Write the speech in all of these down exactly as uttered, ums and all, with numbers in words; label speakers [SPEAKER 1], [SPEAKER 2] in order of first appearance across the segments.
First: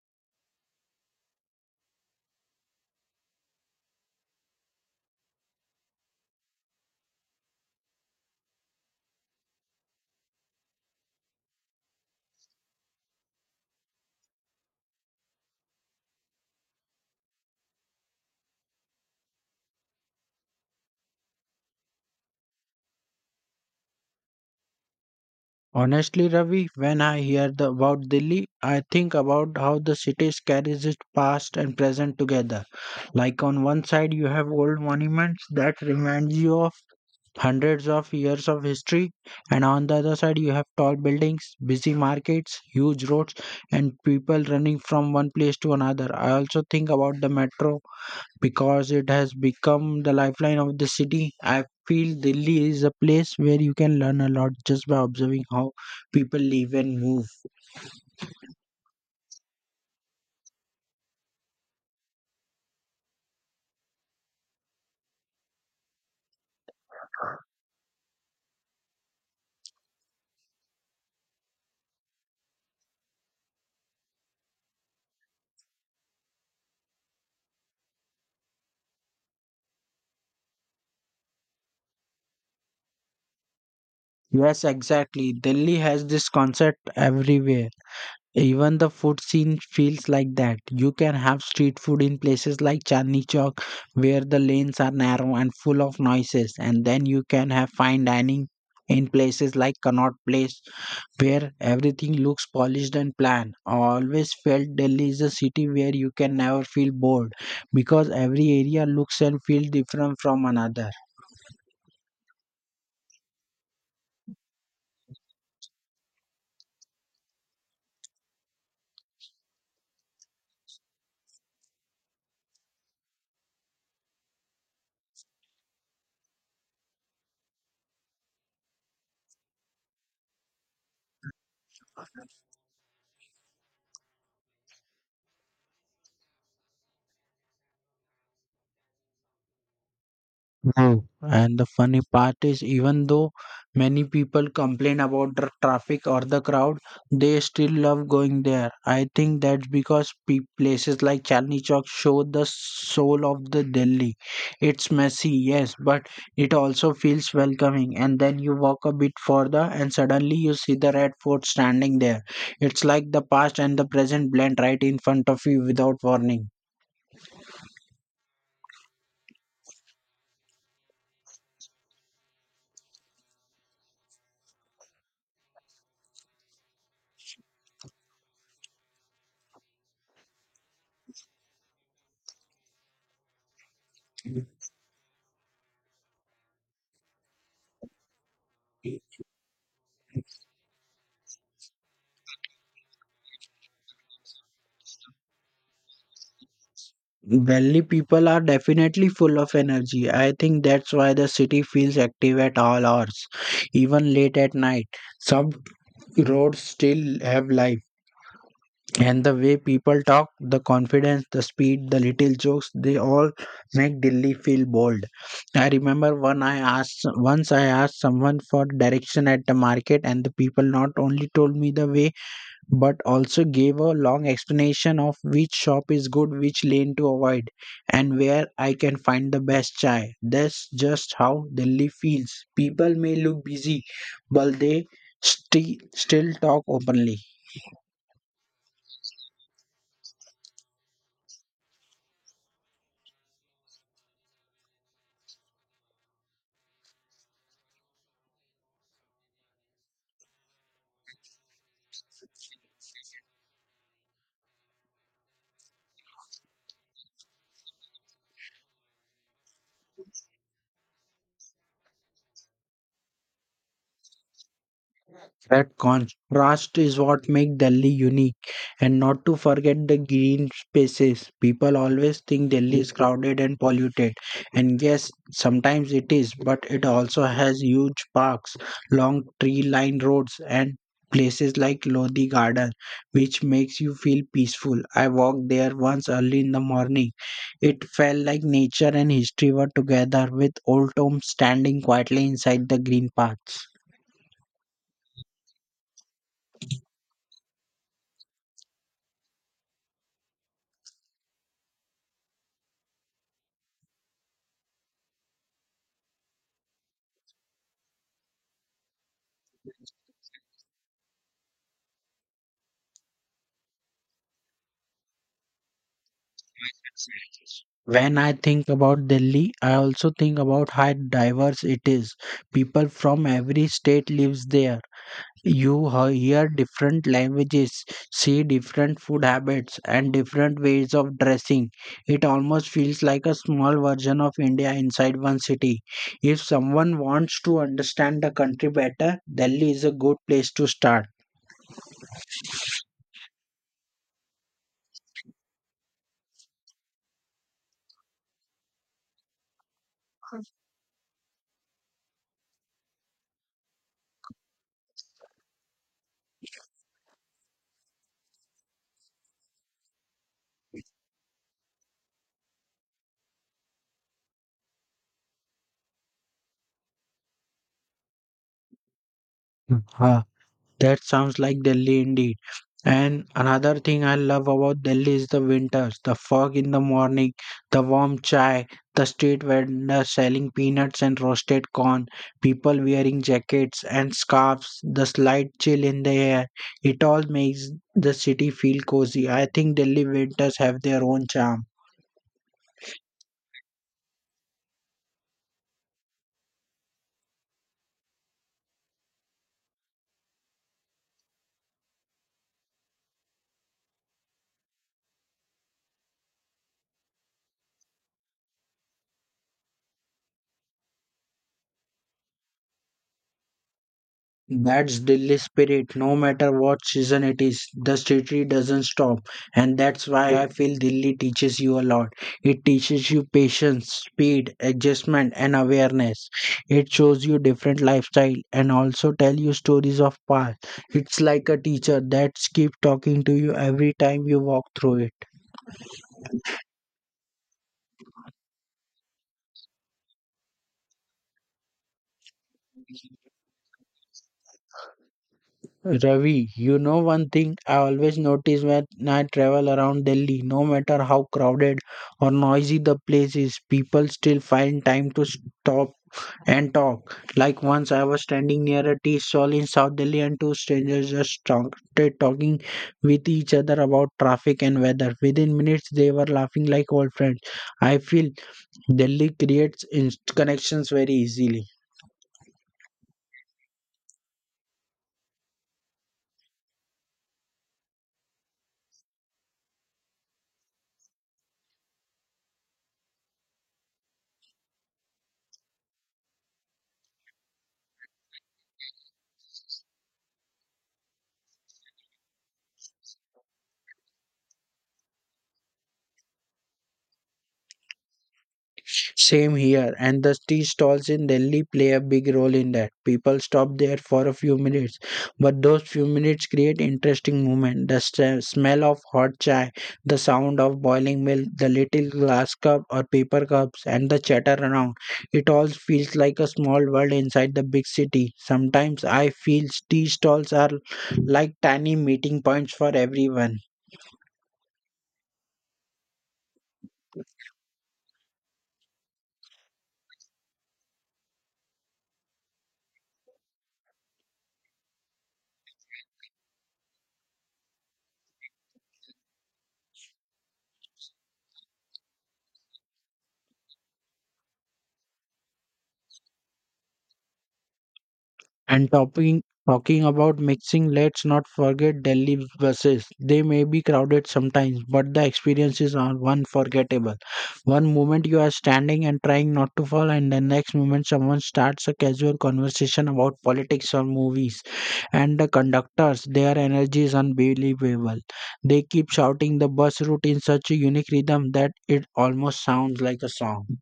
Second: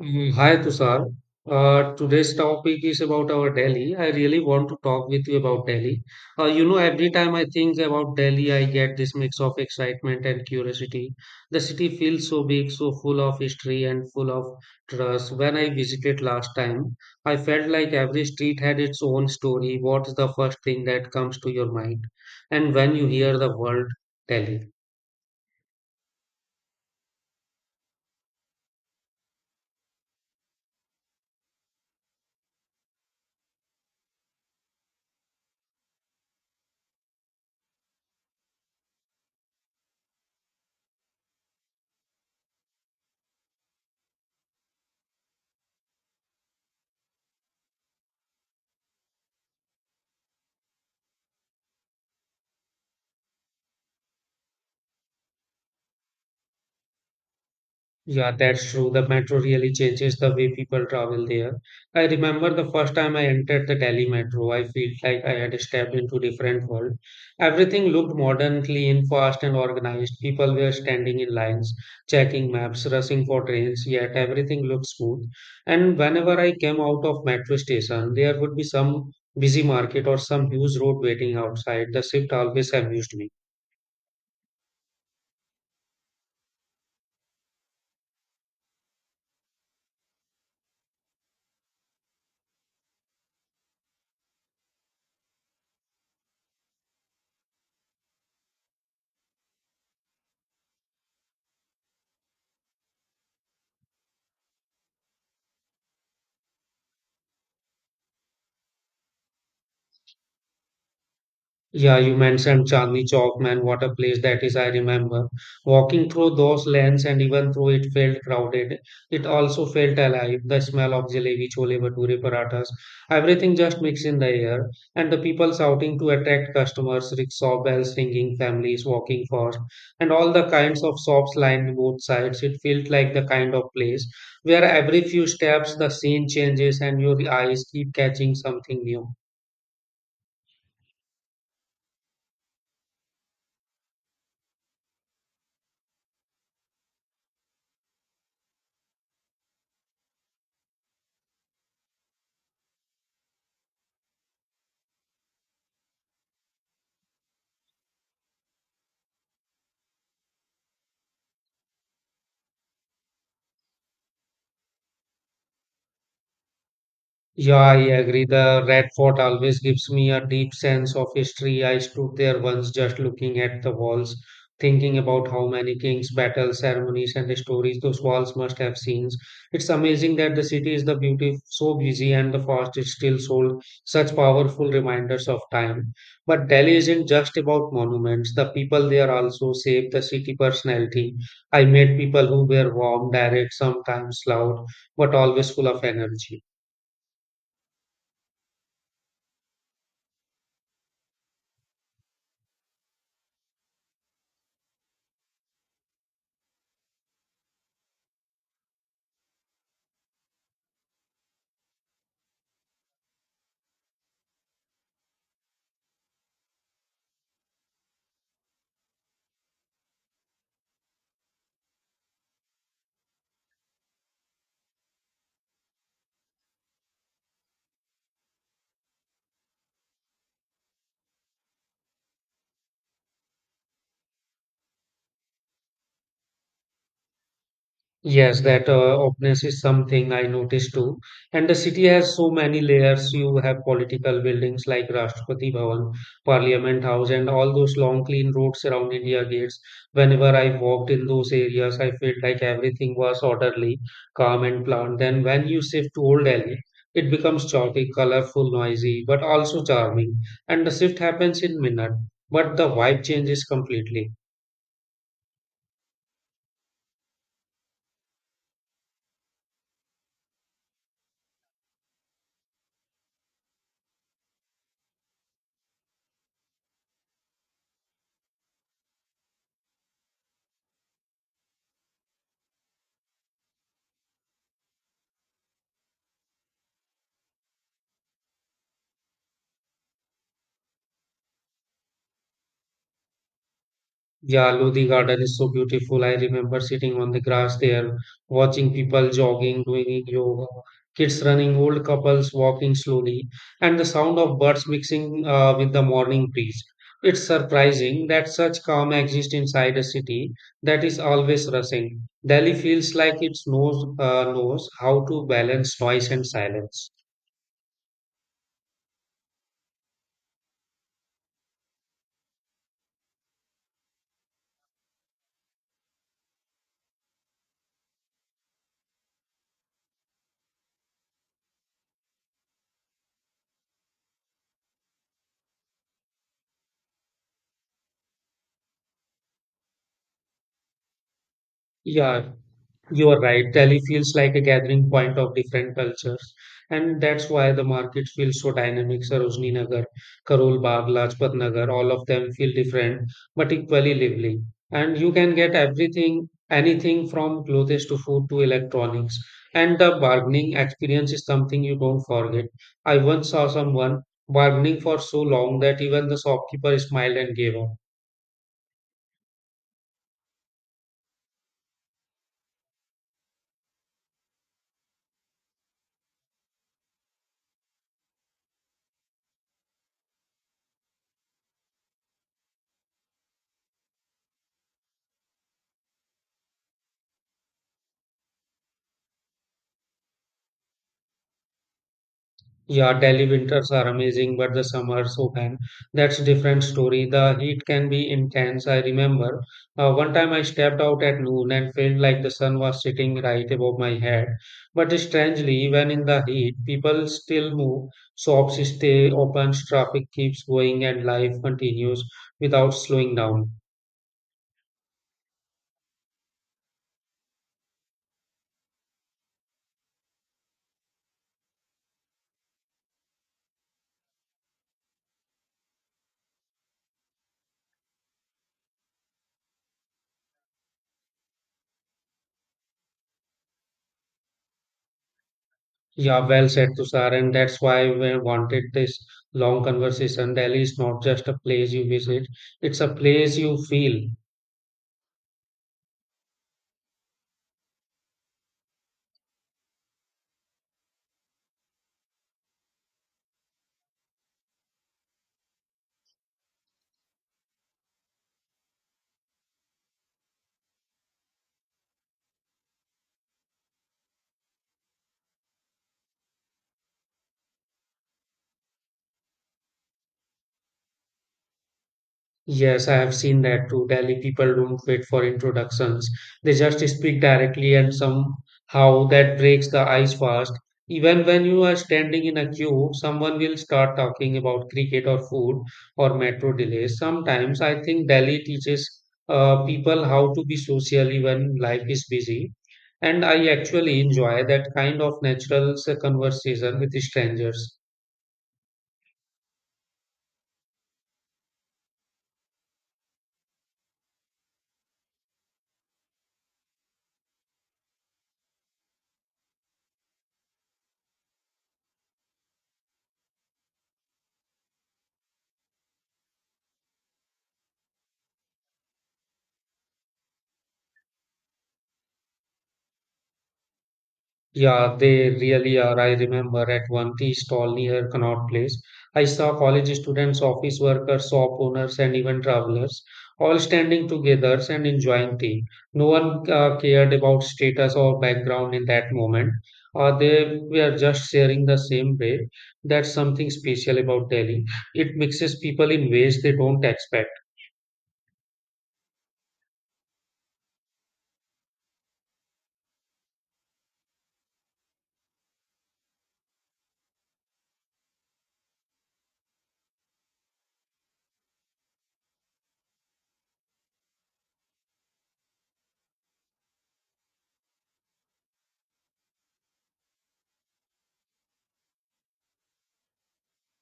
[SPEAKER 1] Mm, hi Tushar. Uh, today's topic is about our Delhi. I really want to talk with you about Delhi. Uh, you know, every time I think about Delhi, I get this mix of excitement and curiosity. The city feels so big, so full of history and full of trust. When I visited last time, I felt like every street had its own story. What's the first thing that comes to your mind? And when you hear the word Delhi?
[SPEAKER 2] Honestly, Ravi, when I hear the, about Delhi, I think about how the city carries its past and present together. Like on one side, you have old monuments that remind you of hundreds of years of history, and on the other side, you have tall buildings, busy markets, huge roads, and people running from one place to another. I also think about the metro because it has become the lifeline of the city. I feel Delhi is a place where you can learn a lot just by observing how people live and move.
[SPEAKER 1] Yeah, that's true. The metro really changes the way people travel there. I remember the first time I entered the Delhi metro, I felt like I had stepped into a different world. Everything looked modern, clean, fast, and organized. People were standing in lines, checking maps, rushing for trains, yet everything looked smooth. And whenever I came out of metro station, there would be some busy market or some huge road waiting outside. The shift always amused me.
[SPEAKER 2] Yes, exactly. Delhi has this concept everywhere. Even the food scene feels like that. You can have street food in places like Chandni Chowk, where the lanes are narrow and full of noises, and then you can have fine dining in places like Connaught Place where everything looks polished and planned. I always felt Delhi is a city where you can never feel bored because every area looks and feels different from another.
[SPEAKER 1] Yeah, you mentioned Chandni Chowk, man. What a place that is. I remember walking through those lanes, and even though it felt crowded, it also felt alive. The smell of jalebi, chole bhature, parathas, everything just mixed in the air, and the people shouting to attract customers, rickshaw bells ringing, families walking fast, and all the kinds of shops lined both sides. It felt like the kind of place where every few steps the scene changes and your eyes keep catching something new.
[SPEAKER 2] No. And the funny part is, even though many people complain about the traffic or the crowd, they still love going there. I think that's because pe places like Chandni Chowk show the soul of the Delhi. It's messy, yes, but it also feels welcoming. And then you walk a bit further, and suddenly you see the Red Fort standing there. It's like the past and the present blend right in front of you without warning.
[SPEAKER 1] Yeah, I agree. The Red Fort always gives me a deep sense of history. I stood there once just looking at the walls, thinking about how many kings, battles, ceremonies, and stories those walls must have seen. It's amazing that the city is the beauty so busy and the fast it still sold such powerful reminders of time. But Delhi isn't just about monuments. The people there also shape the city personality. I met people who were warm, direct, sometimes loud, but always full of energy.
[SPEAKER 2] Delhi people are definitely full of energy. I think that's why the city feels active at all hours, even late at night. Some roads still have life, and the way people talk, the confidence, the speed, the little jokes, they all make Delhi feel bold. I remember one I asked once I asked someone for direction at the market, and the people not only told me the way but also gave a long explanation of which shop is good, which lane to avoid, and where I can find the best chai. That's just how Delhi feels. People may look busy, but they sti- still talk openly.
[SPEAKER 1] Yes, that uh, openness is something I noticed too. And the city has so many layers. You have political buildings like Rashtrapati Bhavan, Parliament House, and all those long, clean roads around India gates. Whenever I walked in those areas, I felt like everything was orderly, calm, and planned. Then, when you shift to Old Delhi, it becomes chaotic, colorful, noisy, but also charming. And the shift happens in minute, but the vibe changes completely.
[SPEAKER 2] That contrast is what makes Delhi unique. And not to forget the green spaces. People always think Delhi is crowded and polluted. And yes, sometimes it is, but it also has huge parks, long tree lined roads, and places like Lodi Garden, which makes you feel peaceful. I walked there once early in the morning. It felt like nature and history were together with old tombs standing quietly inside the green paths.
[SPEAKER 1] Yeah, Lodi Garden is so beautiful. I remember sitting on the grass there, watching people jogging, doing yoga, kids running, old couples walking slowly, and the sound of birds mixing uh, with the morning breeze. It's surprising that such calm exists inside a city that is always rushing. Delhi feels like it knows, uh, knows how to balance noise and silence.
[SPEAKER 2] When I think about Delhi, I also think about how diverse it is. People from every state lives there. You he- hear different languages, see different food habits, and different ways of dressing. It almost feels like a small version of India inside one city. If someone wants to understand the country better, Delhi is a good place to start.
[SPEAKER 1] Yeah, you are right. Delhi feels like a gathering point of different cultures, and that's why the market feels so dynamic. Sarojini Nagar, Karol Bagh, Lajpat Nagar, all of them feel different but equally lively. And you can get everything, anything from clothes to food to electronics. And the bargaining experience is something you don't forget. I once saw someone bargaining for so long that even the shopkeeper smiled and gave up.
[SPEAKER 2] That sounds like Delhi indeed. And another thing I love about Delhi is the winters, the fog in the morning, the warm chai, the street vendors selling peanuts and roasted corn, people wearing jackets and scarves, the slight chill in the air. It all makes the city feel cozy. I think Delhi winters have their own charm.
[SPEAKER 1] Yeah, Delhi winters are amazing, but the summers, oh man, that's different story. The heat can be intense. I remember uh, one time I stepped out at noon and felt like the sun was sitting right above my head. But strangely, even in the heat, people still move, shops stay open, traffic keeps going, and life continues without slowing down.
[SPEAKER 2] That's Delhi spirit. No matter what season it is, the city doesn't stop. And that's why I feel Delhi teaches you a lot. It teaches you patience, speed, adjustment, and awareness. It shows you different lifestyle and also tell you stories of past. It's like a teacher that keeps talking to you every time you walk through it.
[SPEAKER 1] Yeah, well said, Tushar, and that's why we wanted this long conversation. Delhi is not just a place you visit, it's a place you feel.
[SPEAKER 2] Ravi, you know one thing I always notice when I travel around Delhi, no matter how crowded or noisy the place is, people still find time to stop and talk. Like once I was standing near a tea stall in South Delhi and two strangers just started talking with each other about traffic and weather. Within minutes, they were laughing like old friends. I feel Delhi creates in- connections very easily.
[SPEAKER 1] Yes, I have seen that too. Delhi people don't wait for introductions. They just speak directly and somehow that breaks the ice fast. Even when you are standing in a queue, someone will start talking about cricket or food or metro delays. Sometimes I think Delhi teaches uh, people how to be social even life is busy. And I actually enjoy that kind of natural uh, conversation with strangers.
[SPEAKER 2] Same here, and the tea stalls in Delhi play a big role in that. People stop there for a few minutes, but those few minutes create interesting moment. The s- smell of hot chai, the sound of boiling milk, the little glass cup or paper cups, and the chatter around. It all feels like a small world inside the big city. Sometimes I feel tea stalls are like tiny meeting points for everyone.
[SPEAKER 1] Yeah, they really are. I remember at one tea stall near Connaught Place, I saw college students, office workers, shop owners, and even travelers all standing together and enjoying tea. No one uh, cared about status or background in that moment. Uh, they were just sharing the same bread. That's something special about Delhi. It mixes people in ways they don't expect.
[SPEAKER 2] And talking talking about mixing, let's not forget Delhi buses. They may be crowded sometimes, but the experiences are unforgettable. One moment you are standing and trying not to fall, and the next moment someone starts a casual conversation about politics or movies. And the conductors, their energy is unbelievable. They keep shouting the bus route in such a unique rhythm that it almost sounds like a song.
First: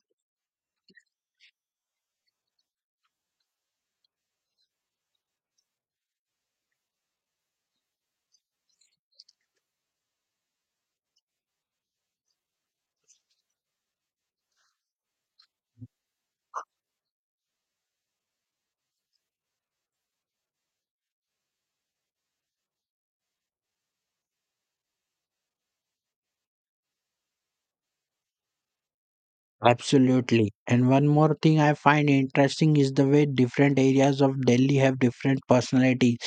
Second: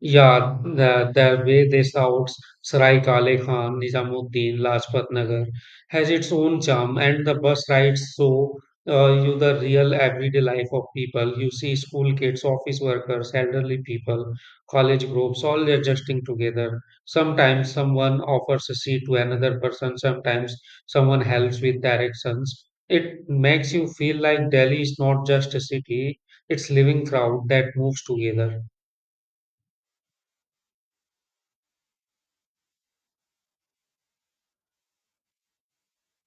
[SPEAKER 1] Yeah, the, the way they shout Sarai Kale Khan, Nizamuddin, Lajpat Nagar has its own charm, and the bus rides show uh, you the real everyday life of people. You see school kids, office workers, elderly people, college groups, all adjusting together. Sometimes someone offers a seat to another person, sometimes someone helps with directions. It makes you feel like Delhi is not just a city, it's living crowd that moves together.
[SPEAKER 2] Absolutely. And one more thing I find interesting is the way different areas of Delhi have different personalities.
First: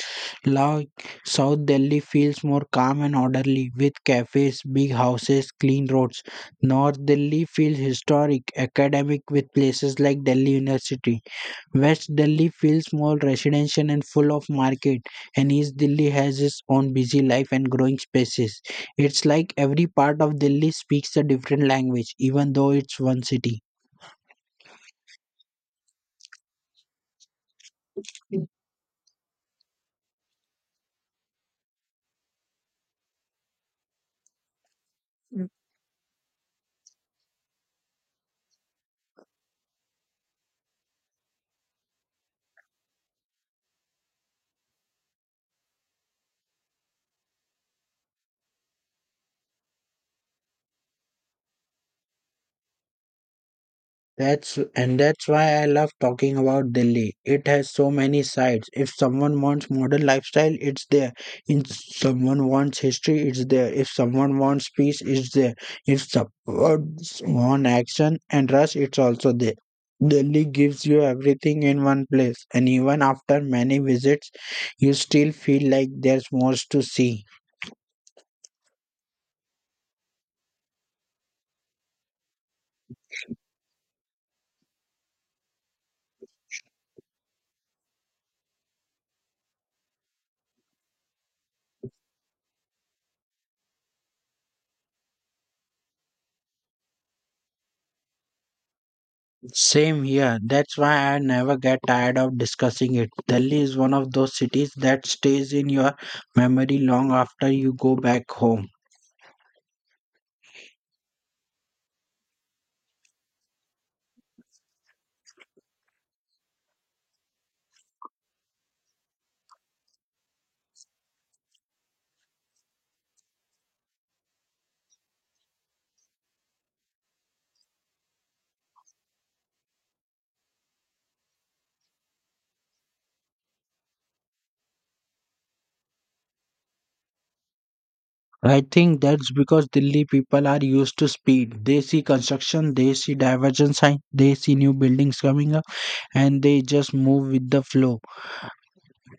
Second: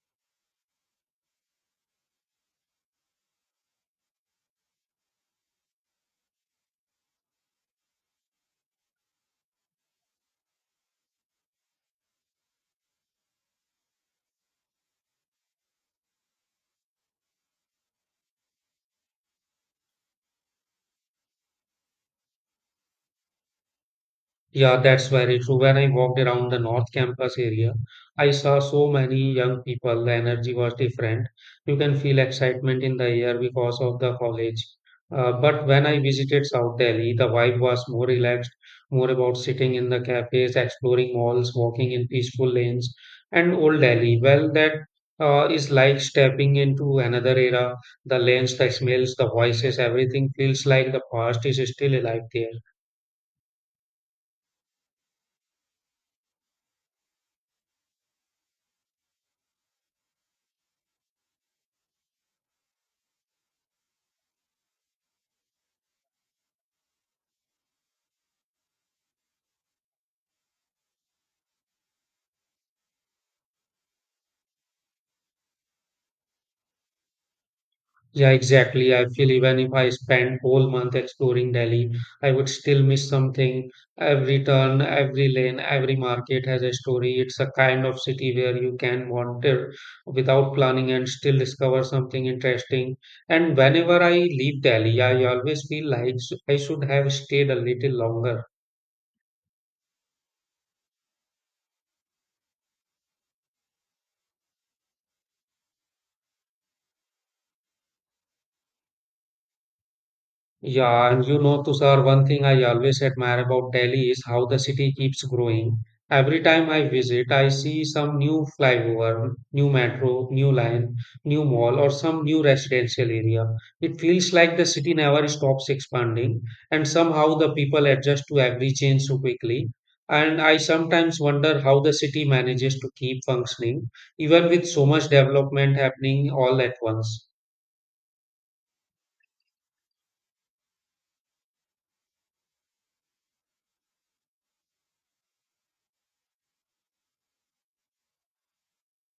[SPEAKER 2] Like South Delhi feels more calm and orderly with cafes, big houses, clean roads. North Delhi feels historic, academic with places like Delhi University. West Delhi feels more residential and full of market. And East Delhi has its own busy life and growing spaces. It's like every part of Delhi speaks a different language, even though it's one city.
[SPEAKER 1] Yeah, that's very true. When I walked around the North Campus area, I saw so many young people. The energy was different. You can feel excitement in the air because of the college. Uh, but when I visited South Delhi, the vibe was more relaxed, more about sitting in the cafes, exploring malls, walking in peaceful lanes. And Old Delhi, well, that uh, is like stepping into another era. The lanes, the smells, the voices, everything feels like the past is still alive there.
[SPEAKER 2] That's, and that's why I love talking about Delhi. It has so many sides. If someone wants modern lifestyle, it's there. If someone wants history, it's there. If someone wants peace, it's there. If someone wants action and rush, it's also there. Delhi gives you everything in one place, and even after many visits, you still feel like there's more to see.
[SPEAKER 1] Yeah, exactly. I feel even if I spend whole month exploring Delhi, I would still miss something. Every turn, every lane, every market has a story. It's a kind of city where you can wander without planning and still discover something interesting. And whenever I leave Delhi, I always feel like s- I should have stayed a little longer.
[SPEAKER 2] Same here. That's why I never get tired of discussing it. Delhi is one of those cities that stays in your memory long after you go back home.
[SPEAKER 1] Yeah, and you know, Tushar, one thing I always admire about Delhi is how the city keeps growing. Every time I visit, I see some new flyover, new metro, new line, new mall, or some new residential area. It feels like the city never stops expanding, and somehow the people adjust to every change so quickly. And I sometimes wonder how the city manages to keep functioning, even with so much development happening all at once.
[SPEAKER 2] I think that's because Delhi people are used to speed. They see construction, they see diversion sign, they see new buildings coming up, and they just move with the flow.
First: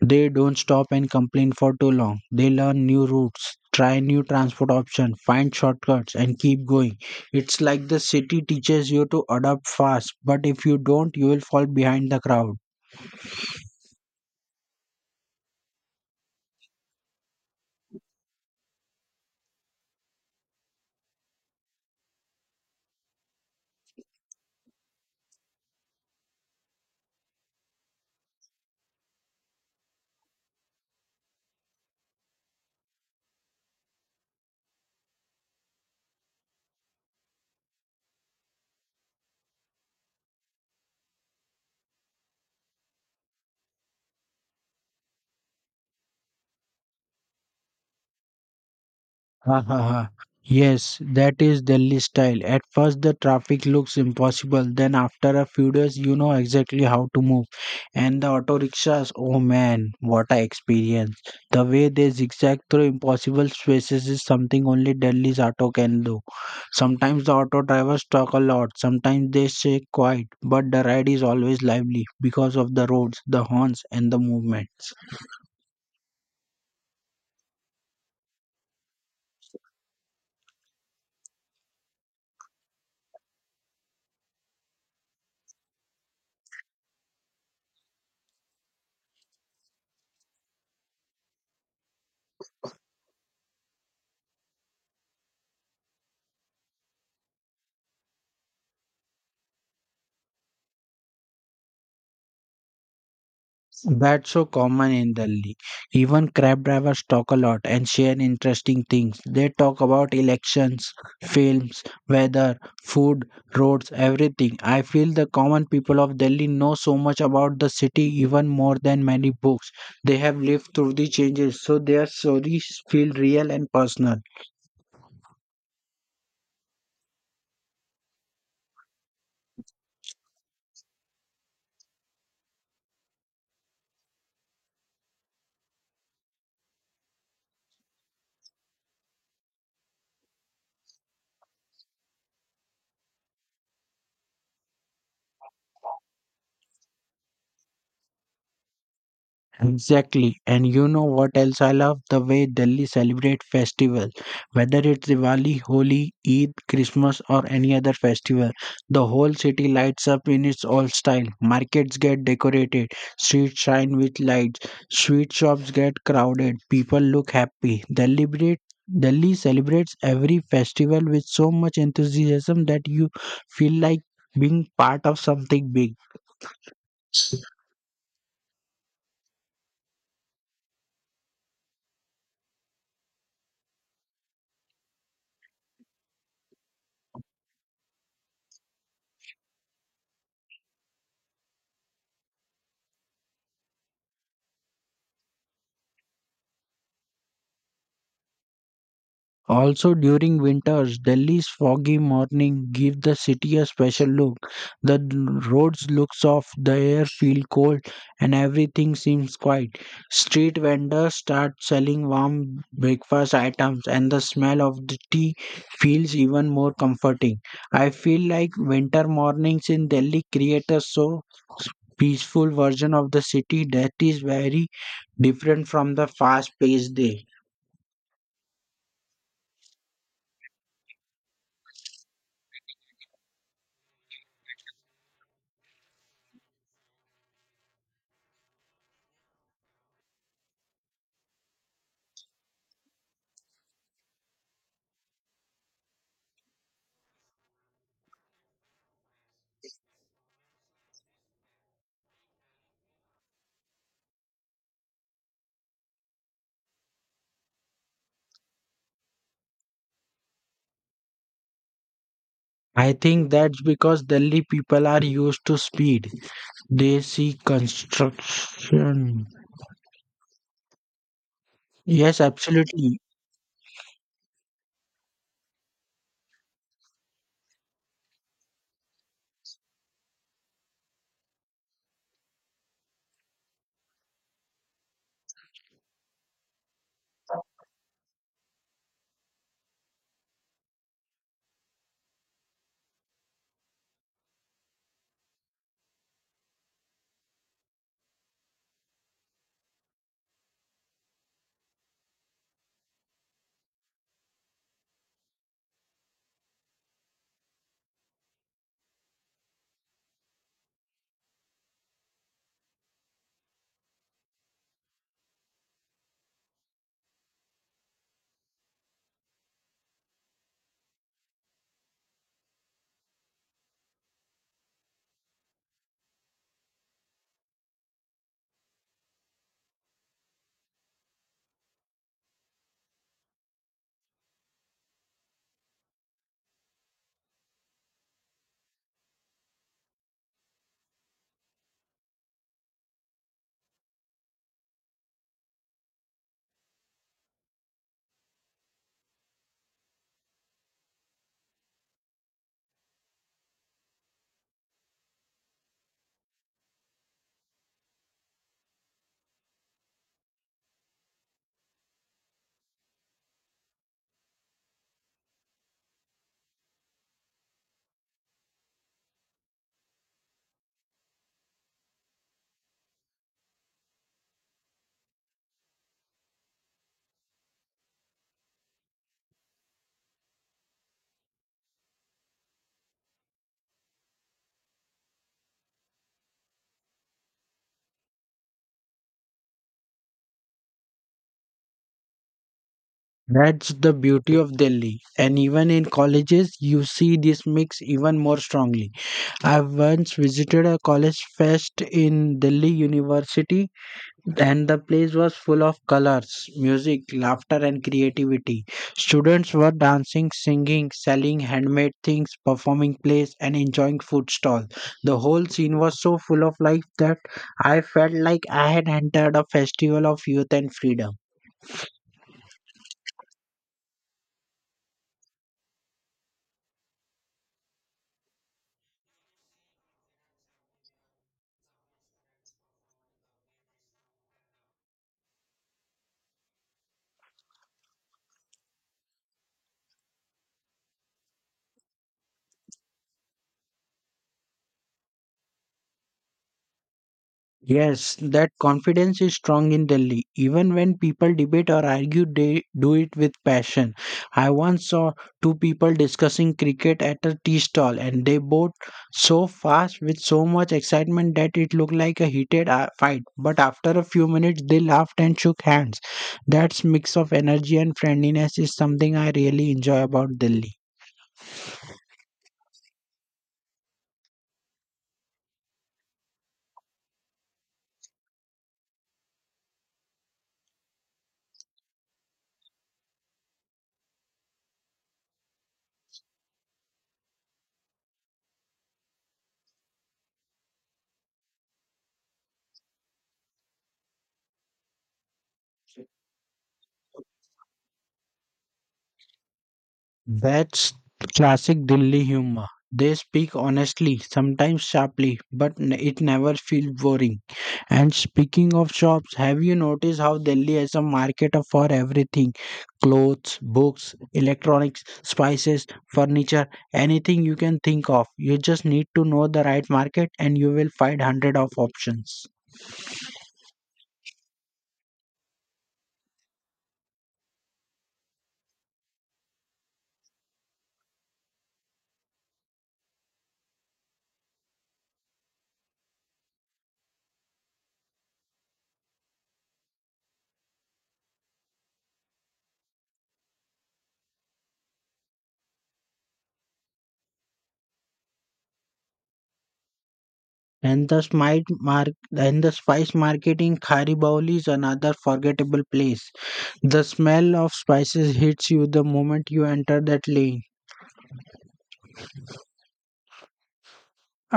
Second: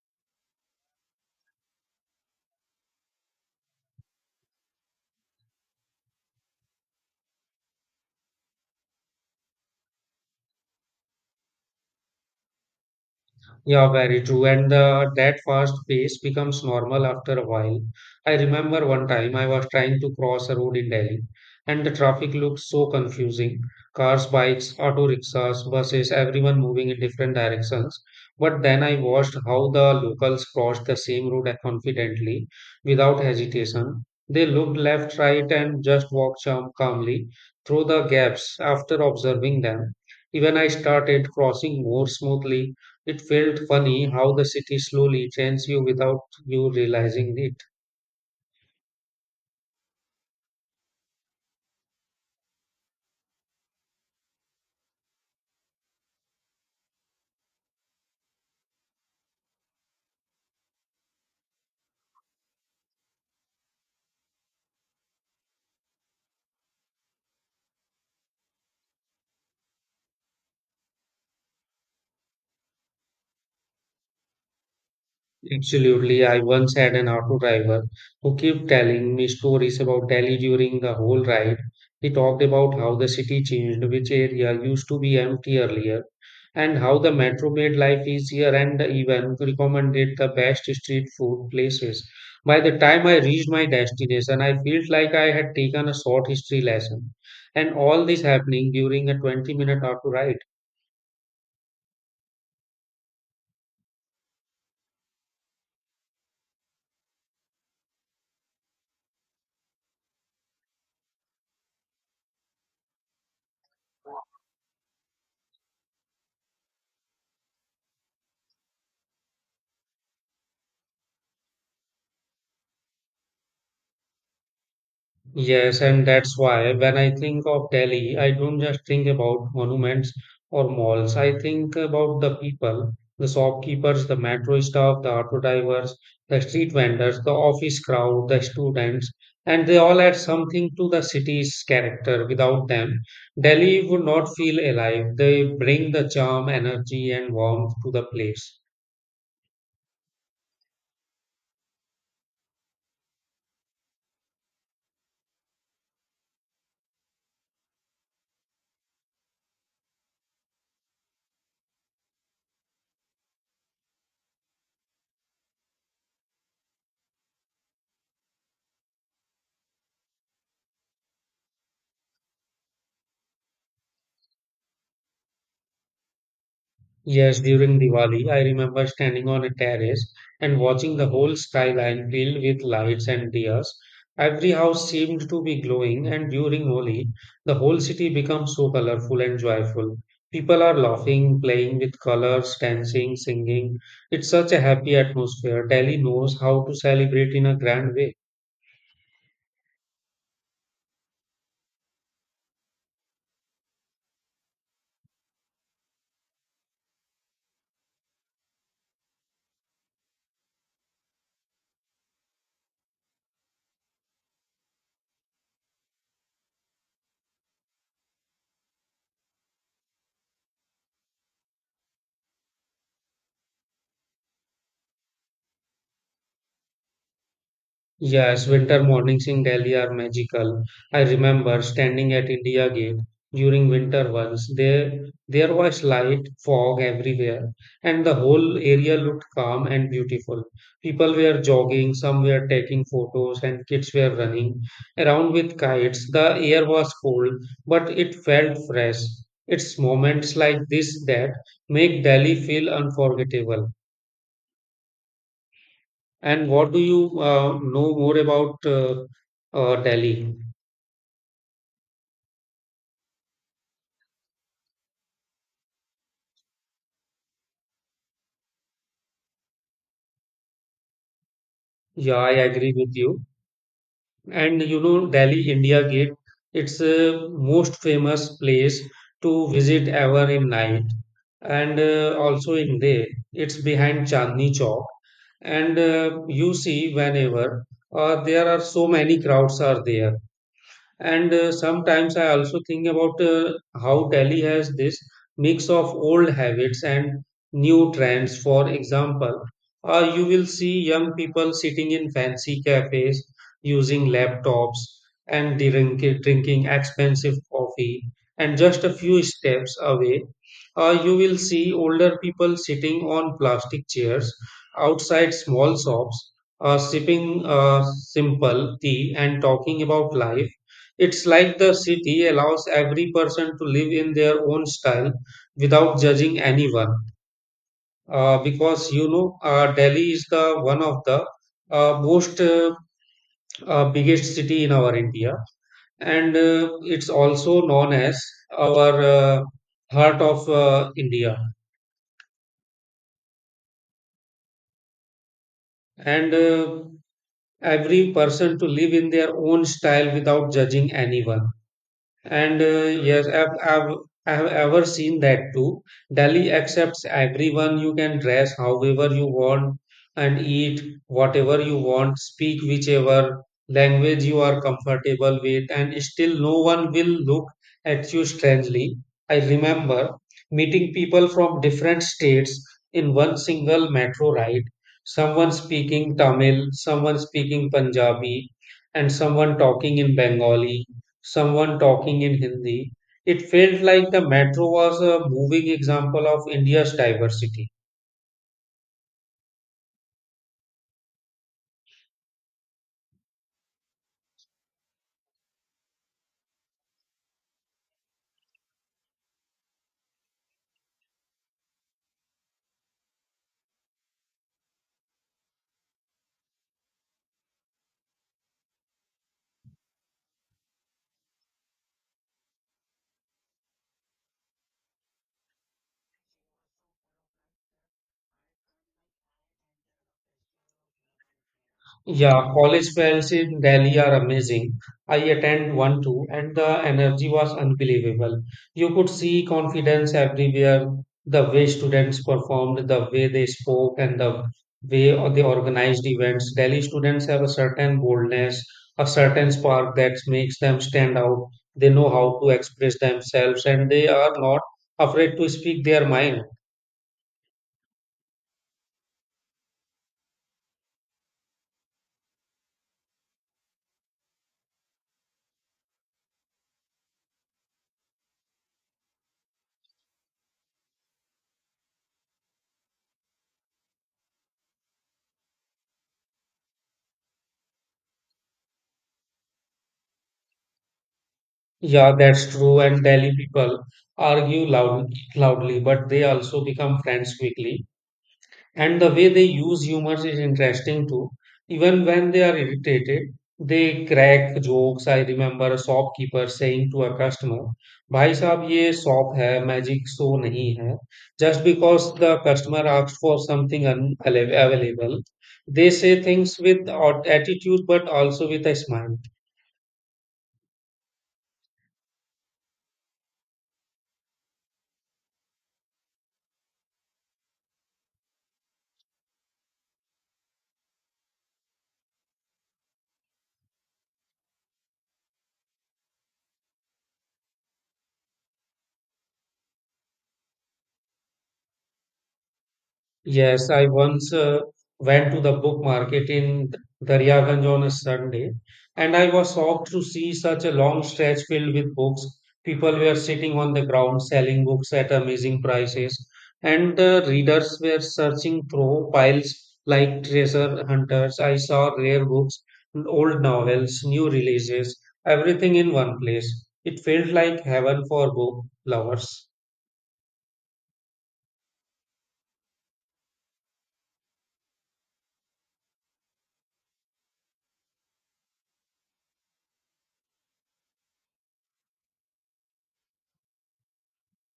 [SPEAKER 2] They don't stop and complain for too long. They learn new routes, try new transport options, find shortcuts, and keep going. It's like the city teaches you to adapt fast, but if you don't, you will fall behind the crowd.
[SPEAKER 1] Yeah, very true. And the that fast pace becomes normal after a while. I remember one time I was trying to cross a road in Delhi, and the traffic looked so confusing. Cars, bikes, auto rickshaws, buses, everyone moving in different directions. But then I watched how the locals crossed the same road confidently, without hesitation. They looked left, right, and just walked calm- calmly through the gaps. After observing them, even I started crossing more smoothly it felt funny how the city slowly trains you without you realizing it.
[SPEAKER 2] Ha ha ha. Yes, that is Delhi style. At first, the traffic looks impossible. Then, after a few days, you know exactly how to move. And the auto rickshaws, oh man, what a experience. The way they zigzag through impossible spaces is something only Delhi's auto can do. Sometimes the auto drivers talk a lot, sometimes they stay quiet, but the ride is always lively because of the roads, the horns, and the movements.
[SPEAKER 1] Absolutely. I once had an auto driver who kept telling me stories about Delhi during the whole ride. He talked about how the city changed, which area used to be empty earlier, and how the metro made life easier and even recommended the best street food places. By the time I reached my destination, I felt like I had taken a short history lesson. And all this happening during a 20 minute auto ride.
[SPEAKER 2] That's so common in Delhi. Even cab drivers talk a lot and share interesting things. They talk about elections, films, weather, food, roads, everything. I feel the common people of Delhi know so much about the city even more than many books. They have lived through the changes, so their stories feel real and personal.
[SPEAKER 1] Yes, and that's why when I think of Delhi, I don't just think about monuments or malls. I think about the people, the shopkeepers, the metro staff, the auto drivers, the street vendors, the office crowd, the students, and they all add something to the city's character. Without them, Delhi would not feel alive. They bring the charm, energy, and warmth to the place.
[SPEAKER 2] Exactly. And you know what else I love? The way Delhi celebrate festival. Whether it's Diwali, Holi, Eid, Christmas or any other festival, the whole city lights up in its old style. Markets get decorated, streets shine with lights, sweet shops get crowded, people look happy. Delhi breed- Delhi celebrates every festival with so much enthusiasm that you feel like being part of something big.
[SPEAKER 1] Yes, during Diwali, I remember standing on a terrace and watching the whole skyline filled with lights and dias. Every house seemed to be glowing, and during Holi, the whole city becomes so colorful and joyful. People are laughing, playing with colors, dancing, singing. It's such a happy atmosphere. Delhi knows how to celebrate in a grand way.
[SPEAKER 2] Also during winters, Delhi's foggy morning give the city a special look. The d- roads look soft, the air feel cold, and everything seems quiet. Street vendors start selling warm breakfast items, and the smell of the tea feels even more comforting. I feel like winter mornings in Delhi create a so peaceful version of the city that is very different from the fast-paced day.
[SPEAKER 1] Yes, winter mornings in Delhi are magical. I remember standing at India Gate during winter once. There, there was light fog everywhere, and the whole area looked calm and beautiful. People were jogging, some were taking photos, and kids were running around with kites. The air was cold, but it felt fresh. It's moments like this that make Delhi feel unforgettable. And what do you uh, know more about uh, uh, Delhi?
[SPEAKER 2] I think that's because Delhi people are used to speed. They see construction.
[SPEAKER 1] Yeah,
[SPEAKER 2] Yes,
[SPEAKER 1] I agree with
[SPEAKER 2] absolutely.
[SPEAKER 1] you. And you know, Delhi India Gate, it's a most famous place to visit ever in night and uh, also in day. It's behind Chandni Chowk, and uh, you see whenever uh, there are so many crowds are there. And uh, sometimes I also think about uh, how Delhi has this mix of old habits and new trends. For example, uh, you will see young people sitting in fancy cafes, using laptops, and drink, drinking expensive coffee. And just a few steps away, uh, you will see older people sitting on plastic chairs outside small shops, uh, sipping uh, simple tea and talking about life. It's like the city allows every person to live in their own style without judging anyone. Uh, because you know, uh, Delhi is the one of the uh, most uh, uh, biggest city in our India, and uh, it's also known as our uh, heart of uh, India. And uh, Every person to live in their own style without judging anyone. And uh, yes, I've, I've, I have ever seen that too. Delhi accepts everyone. You can dress however you want and eat whatever you want, speak whichever language you are comfortable with, and still no one will look at you strangely. I remember meeting people from different states in one single metro ride. Someone speaking Tamil, someone speaking Punjabi, and someone talking in Bengali, someone talking in Hindi. It felt like the metro was a moving example of India's diversity.
[SPEAKER 2] That's the beauty of Delhi. And even in colleges, you see this mix even more strongly. I once visited a college fest in Delhi University and the place was full of colors, music, laughter, and creativity. Students were dancing, singing, selling handmade things, performing plays, and enjoying food stalls. The whole scene was so full of life that I felt like I had entered a festival of youth and freedom.
[SPEAKER 1] Yeah, college fairs in Delhi are amazing. I attend one too, and the energy was unbelievable. You could see confidence everywhere, the way students performed, the way they spoke, and the way o- they organized events. Delhi students have a certain boldness, a certain spark that makes them stand out. They know how to express themselves, and they are not afraid to speak their mind.
[SPEAKER 2] Yes, that confidence is strong in Delhi. Even when people debate or argue, they do it with passion. I once saw two people discussing cricket at a tea stall, and they both so fast with so much excitement that it looked like a heated uh, fight. But after a few minutes, they laughed and shook hands. That mix of energy and friendliness is something I really enjoy about Delhi.
[SPEAKER 1] Yeah, that's true. And Delhi people argue loud, loudly, but they also become friends quickly. And the way they use humor is interesting too. Even when they are irritated, they crack jokes. I remember a shopkeeper saying to a customer, "Bhai saab, ye shop hai magic show nahi hai." Just because the customer asked for something unavailable, they say things with odd attitude, but also with a smile.
[SPEAKER 2] That's classic Delhi humor. They speak honestly, sometimes sharply, but n- it never feels boring. And speaking of shops, have you noticed how Delhi has a market of- for everything? Clothes, books, electronics, spices, furniture, anything you can think of. You just need to know the right market and you will find hundred of options.
[SPEAKER 1] Yes, I once uh, went to the book market in Daryaganj on a Sunday, and I was shocked to see such a long stretch filled with books. People were sitting on the ground selling books at amazing prices, and the readers were searching through piles like treasure hunters. I saw rare books, old novels, new releases, everything in one place. It felt like heaven for book lovers.
[SPEAKER 2] And the smite mark and the spice market in Kharibawli is another forgettable place. The smell of spices hits you the moment you enter that lane.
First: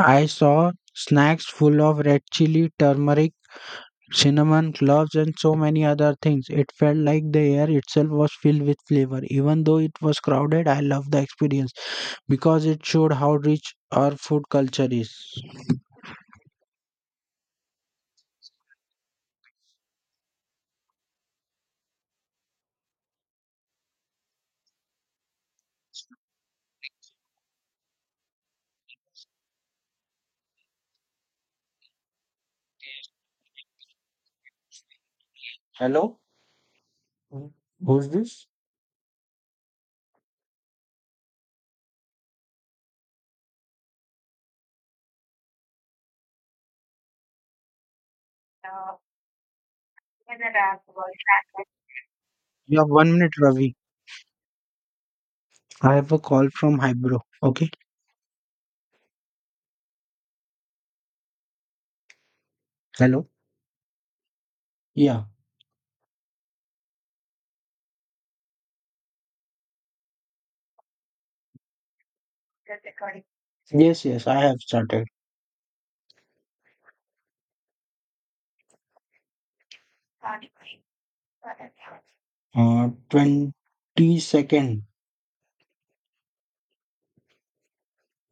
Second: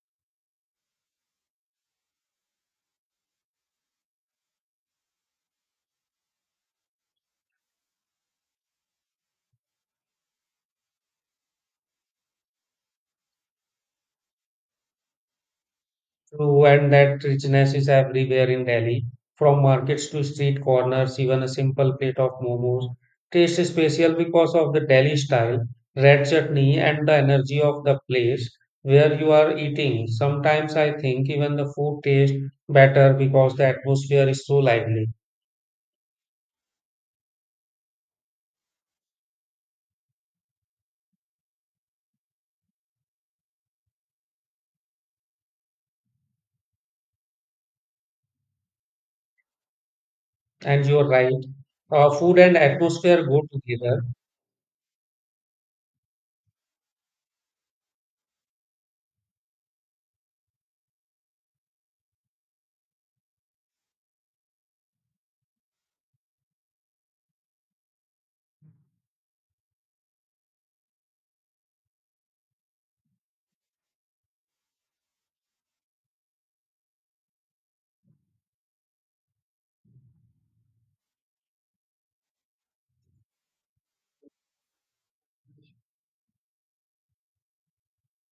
[SPEAKER 2] I saw snacks full of red chili, turmeric, cinnamon, cloves, and so many other things. It felt like the air itself was filled with flavor. Even though it was crowded, I loved the experience because it showed how rich our food culture is.
[SPEAKER 1] True, and that richness is everywhere in Delhi, from markets to street corners, even a simple plate of momos tastes special because of the Delhi style, red chutney, and the energy of the place where you are eating. Sometimes I think even the food tastes better because the atmosphere is so lively.
[SPEAKER 2] Hello? Who? Who's this?
[SPEAKER 1] And you're right, uh, food and
[SPEAKER 2] You have one
[SPEAKER 1] atmosphere
[SPEAKER 2] minute,
[SPEAKER 1] go
[SPEAKER 2] Ravi.
[SPEAKER 1] together.
[SPEAKER 2] I have a call from Hybro. Okay. Hello? Yeah. Yes, yes, I have started. Uh, twenty-second.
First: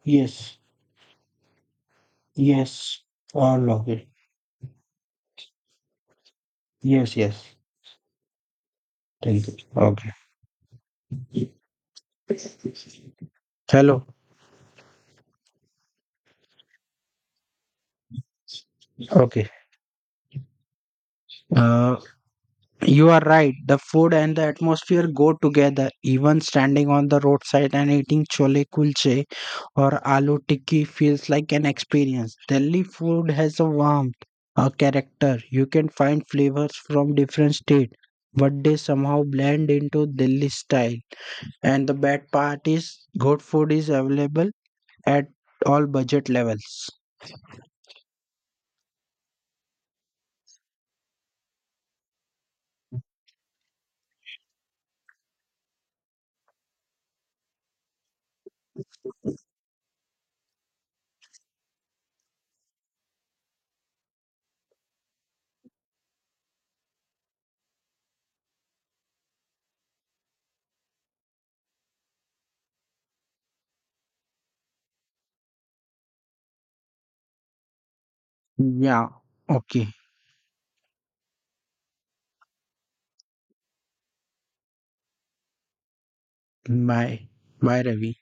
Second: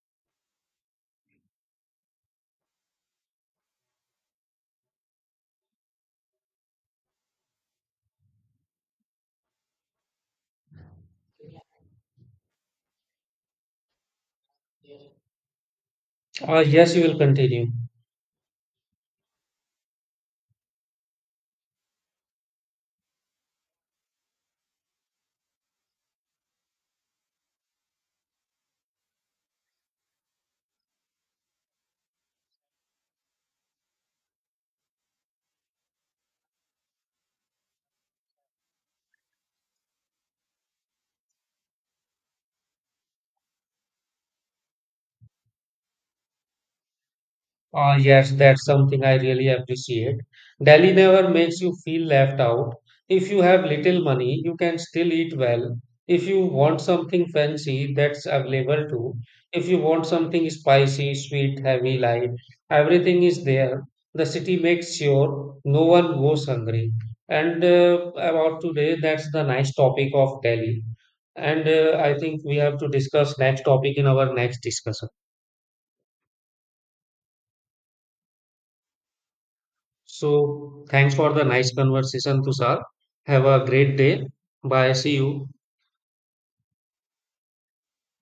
[SPEAKER 2] Yes, yes, all okay. Yes, yes. Thank you. Okay. Hello.
[SPEAKER 1] Uh, yes, you will continue.
[SPEAKER 2] Okay. Uh, you are right. The food and the atmosphere go together. Even standing on the roadside and eating chole kulche or aloo tikki feels like an experience. Delhi food has a warmth, a character. You can find flavors from different states, but they somehow blend into Delhi style. And the bad part is, good food is available at all budget levels.
[SPEAKER 1] Ah, yes, that's something I really appreciate. Delhi never makes you feel left out. If you have little money, you can still eat well. If you want something fancy, that's available too. If you want something spicy, sweet, heavy, light, everything is there. The city makes sure no one goes hungry. And uh, about today, that's the nice topic of Delhi. And uh, I think we have to discuss next topic in our next discussion.
[SPEAKER 2] Yeah. Okay.
[SPEAKER 1] So, thanks for the nice conversation, Tushar. Have a great day. Bye. See you.
[SPEAKER 2] Bye. Bye, Ravi.